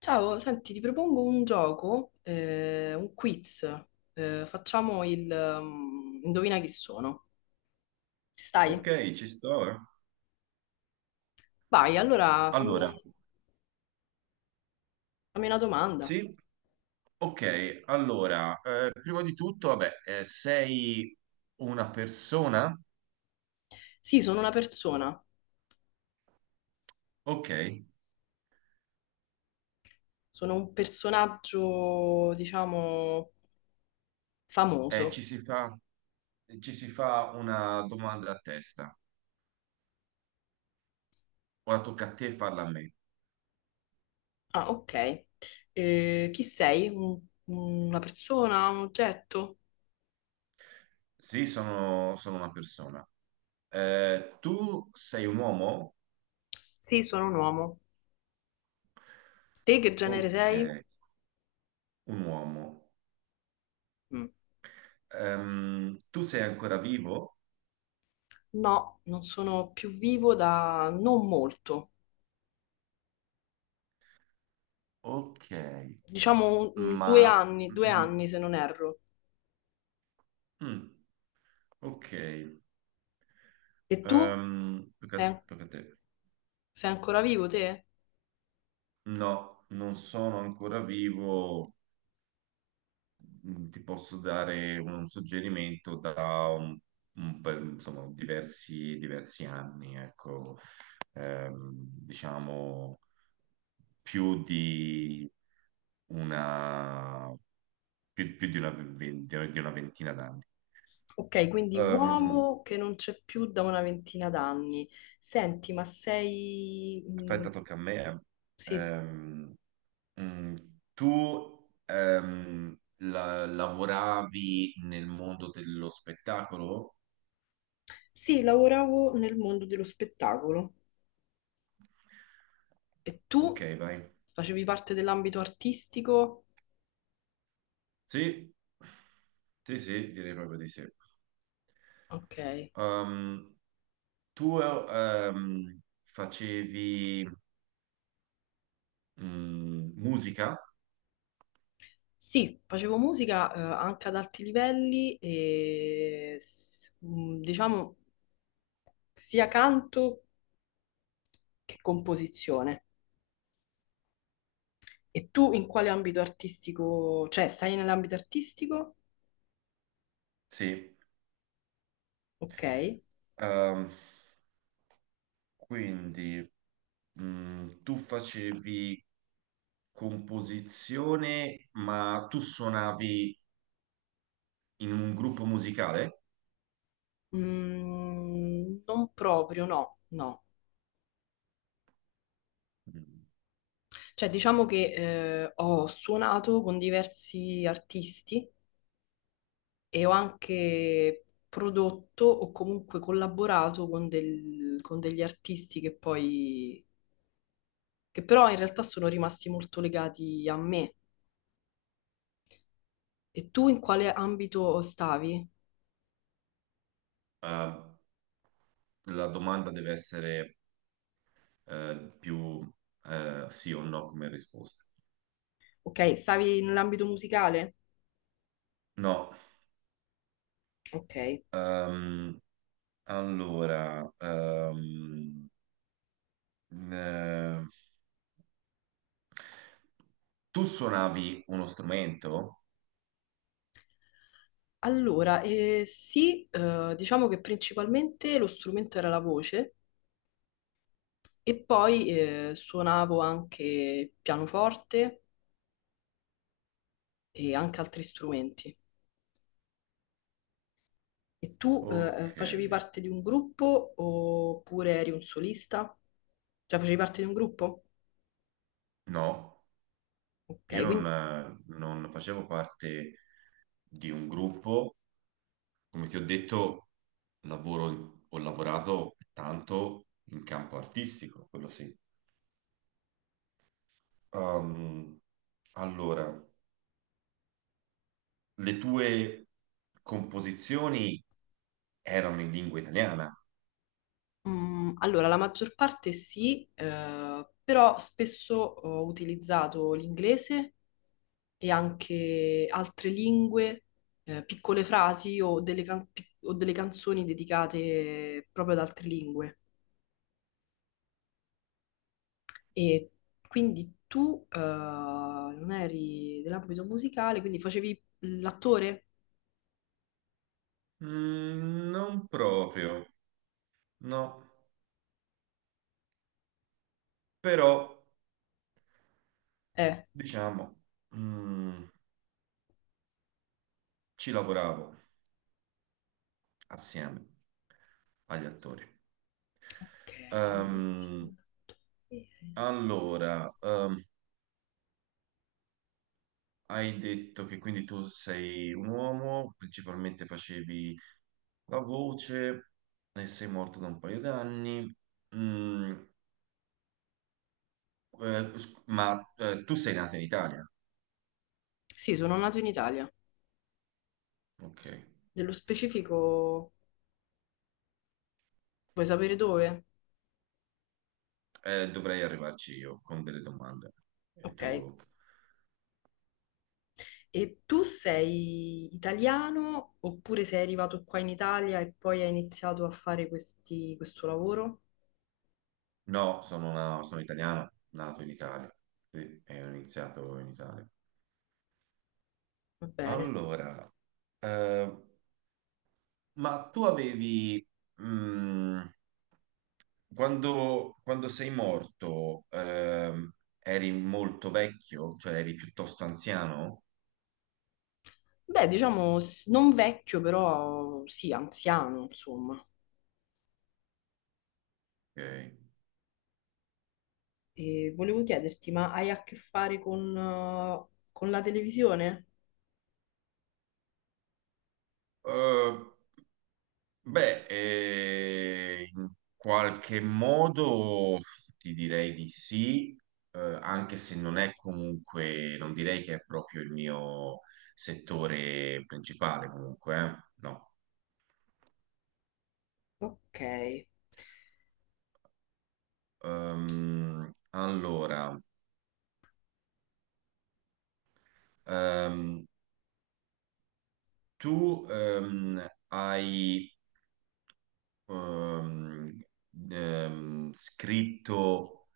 Ciao, senti, ti propongo un gioco, un quiz. Facciamo indovina chi sono. Ci stai? Ok, ci sto. Vai, Allora, fammi una domanda. sì, ok, allora, prima di tutto, vabbè, sei una persona? Sì, sono una persona, Ok, sono un personaggio, diciamo, famoso. ci si fa, ci si fa una domanda a testa. Ora tocca a te farla a me. Ah, ok. Chi sei? Una persona, un oggetto? Sì, sono una persona. Tu sei un uomo? Sì, sono un uomo. Te che genere Ok, sei? un uomo. Mm. Tu sei ancora vivo? No, non sono più vivo da non molto. Ok, Diciamo ma... due Mm, anni se non erro. mm, mm, ok. E tu? Ehm, Sei, perché- perché te- sei ancora vivo te? no, non sono ancora vivo. Mm, ti posso dare un suggerimento da insomma, diversi anni, ecco. Diciamo più di una, più di una, di una ventina d'anni. Ok, quindi Ehm, uomo che non c'è più da una ventina d'anni. Senti, ma sei... mm, aspetta, tocca a me. eh. sì. Ehm, Mm, tu lavoravi nel mondo dello spettacolo? Sì, lavoravo nel mondo dello spettacolo. E tu Ok, vai. facevi parte dell'ambito artistico? Sì, sì, direi proprio di sì. Ok. Um, tu facevi musica? Sì, facevo musica, anche ad alti livelli e diciamo sia canto che composizione. E tu in quale ambito artistico, cioè stai nell'ambito artistico? Sì. Ok. Um, quindi tu facevi composizione, ma tu suonavi in un gruppo musicale? Mm, non proprio, no, no. Mm. Cioè diciamo che ho suonato con diversi artisti e ho anche prodotto o comunque collaborato con, con degli artisti che però in realtà sono rimasti molto legati a me. E tu in quale ambito stavi? Eh, la domanda deve essere più sì o no come risposta. Ok, stavi nell'ambito musicale? No, Ok. ehm, allora, eh, tu suonavi uno strumento? Allora, sì, diciamo che principalmente lo strumento era la voce e poi suonavo anche pianoforte e anche altri strumenti. E tu, Ok, facevi parte di un gruppo oppure eri un solista? Cioè facevi parte di un gruppo? no, Ok, io non, quindi non facevo parte di un gruppo, come ti ho detto, lavoro, ho lavorato tanto in campo artistico, quello sì. Ehm, allora, le tue composizioni erano in lingua italiana? mm, allora, la maggior parte sì, però spesso ho utilizzato l'inglese e anche altre lingue, piccole frasi o delle, o delle canzoni dedicate proprio ad altre lingue. E quindi tu, non eri dell'ambito musicale, quindi facevi l'attore? Mm, non proprio, no, però Eh, diciamo, mm, ci lavoravo assieme agli attori. ok, lavorare Ehm, insieme all'attore. allora, hai detto che quindi tu sei un uomo, principalmente facevi la voce e sei morto da un paio d'anni. Mm, ma tu sei nato in Italia? Sì, sono nato in Italia. Ok. Nello specifico, vuoi sapere dove? Dovrei arrivarci io con delle domande. E Ok. tu? E tu sei italiano oppure sei arrivato qua in Italia e poi hai iniziato a fare questo lavoro? No, sono italiano, nato in Italia. Sì, e ho iniziato in Italia. Va bene. Allora, eh, ma tu avevi, mm, quando sei morto, eri molto vecchio, cioè eri piuttosto anziano? Beh, diciamo non vecchio, però sì, anziano, insomma. Ok. E volevo chiederti, ma hai a che fare con la televisione? Eh, beh, in qualche modo ti direi di sì, anche se non è comunque, non direi che è proprio il mio settore principale comunque, no. Ok. Allora, ehm, tu hai ehm, scritto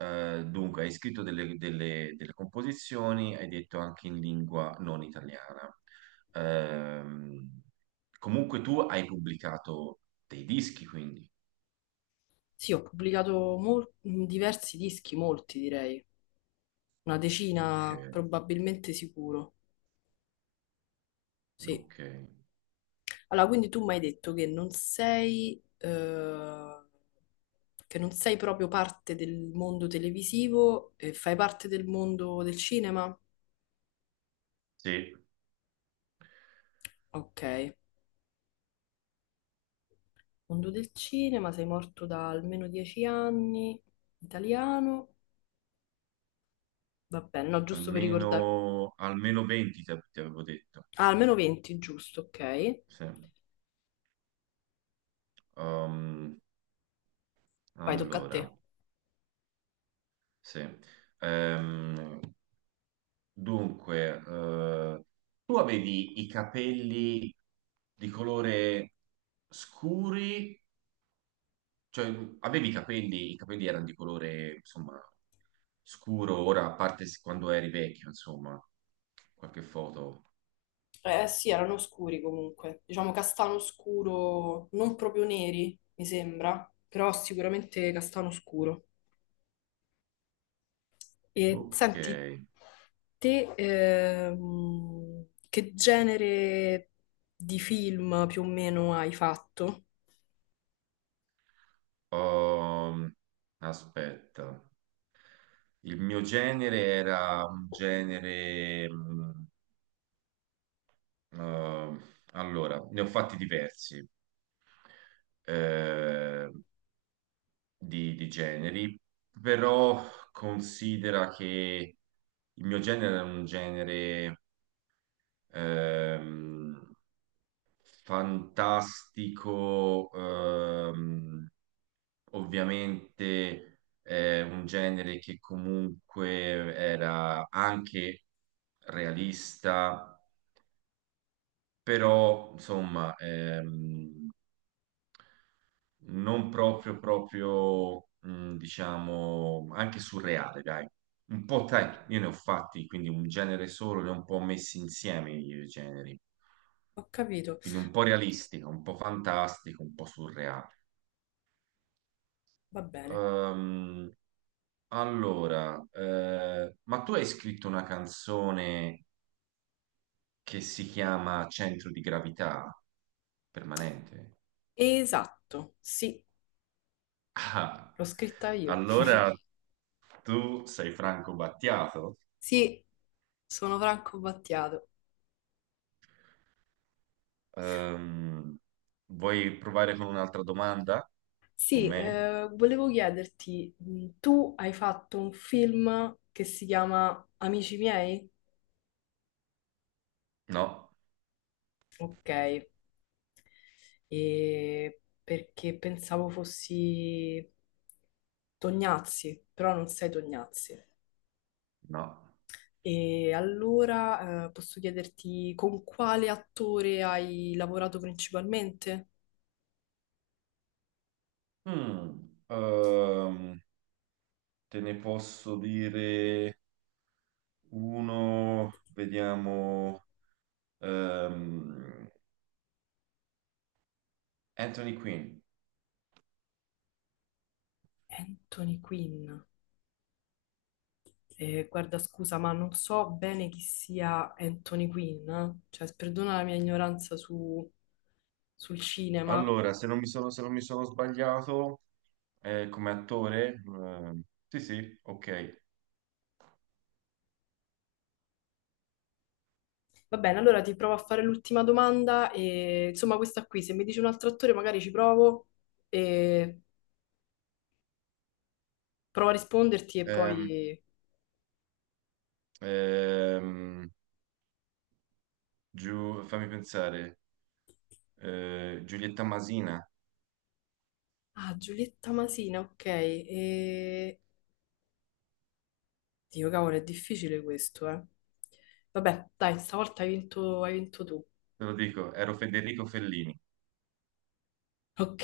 eh, dunque, hai scritto delle composizioni, hai detto anche in lingua non italiana. Ehm, comunque tu hai pubblicato dei dischi, quindi. Sì, ho pubblicato diversi dischi, molti direi, una Ok, decina probabilmente sicuro. Sì. ok. Allora, quindi tu mi hai detto che non sei proprio parte del mondo televisivo, e fai parte del mondo del cinema? Sì, Ok, mondo del cinema, sei morto da almeno 10 anni, italiano, va bene, no, giusto per ricordare. Almeno 20 ti avevo detto. Ah, almeno 20, giusto, ok. Sì. Ehm, Vai, tocca a te. allora, sì. Ehm, dunque, tu avevi i capelli di colore scuri. Cioè, avevi i capelli erano di colore, insomma, scuro, ora, a parte quando eri vecchio, insomma, qualche foto. Eh sì, erano scuri comunque, diciamo castano scuro, non proprio neri, mi sembra, però sicuramente castano scuro. E Ok. senti, te che genere di film più o meno hai fatto? Um, aspetta. Il mio genere era un genere... eh, allora, ne ho fatti diversi eh, di generi, però considera che il mio genere era un genere... ehm, fantastico, ovviamente è un genere che comunque era anche realista, però insomma non proprio, diciamo, anche surreale, dai. Un po', dai, io ne ho fatti, quindi un genere solo, li ho un po' messi insieme i generi, Ho capito. quindi un po' realistico, un po' fantastico, un po' surreale. Va bene. Ehm, allora, ma tu hai scritto una canzone che si chiama Centro di gravità permanente? Esatto, sì, Ah, l'ho scritta io. allora tu sei Franco Battiato? Sì, sono Franco Battiato. Ehm, vuoi provare con un'altra domanda? Con Sì, me? Volevo chiederti, tu hai fatto un film che si chiama Amici miei? No, Ok, e perché pensavo fossi Tognazzi, però non sei Tognazzi. no. E allora, posso chiederti con quale attore hai lavorato principalmente? Mm, te ne posso dire uno, vediamo. ehm, Anthony Quinn. Anthony Quinn. Guarda, scusa, ma non so bene chi sia Anthony Quinn, eh. Cioè, perdona la mia ignoranza sul cinema. Allora, se non mi sono sbagliato, come attore, sì, sì, ok. Va bene, allora ti provo a fare l'ultima domanda e insomma questa qui, se mi dici un altro attore magari ci provo e provo a risponderti e Ehm, poi... ehm, giù, fammi pensare, Giulietta Masina, Ah, Giulietta Masina, ok. E... Dio, cavolo, è difficile questo, eh. Vabbè, dai, stavolta hai vinto tu. te lo dico, ero Federico Fellini. Ok.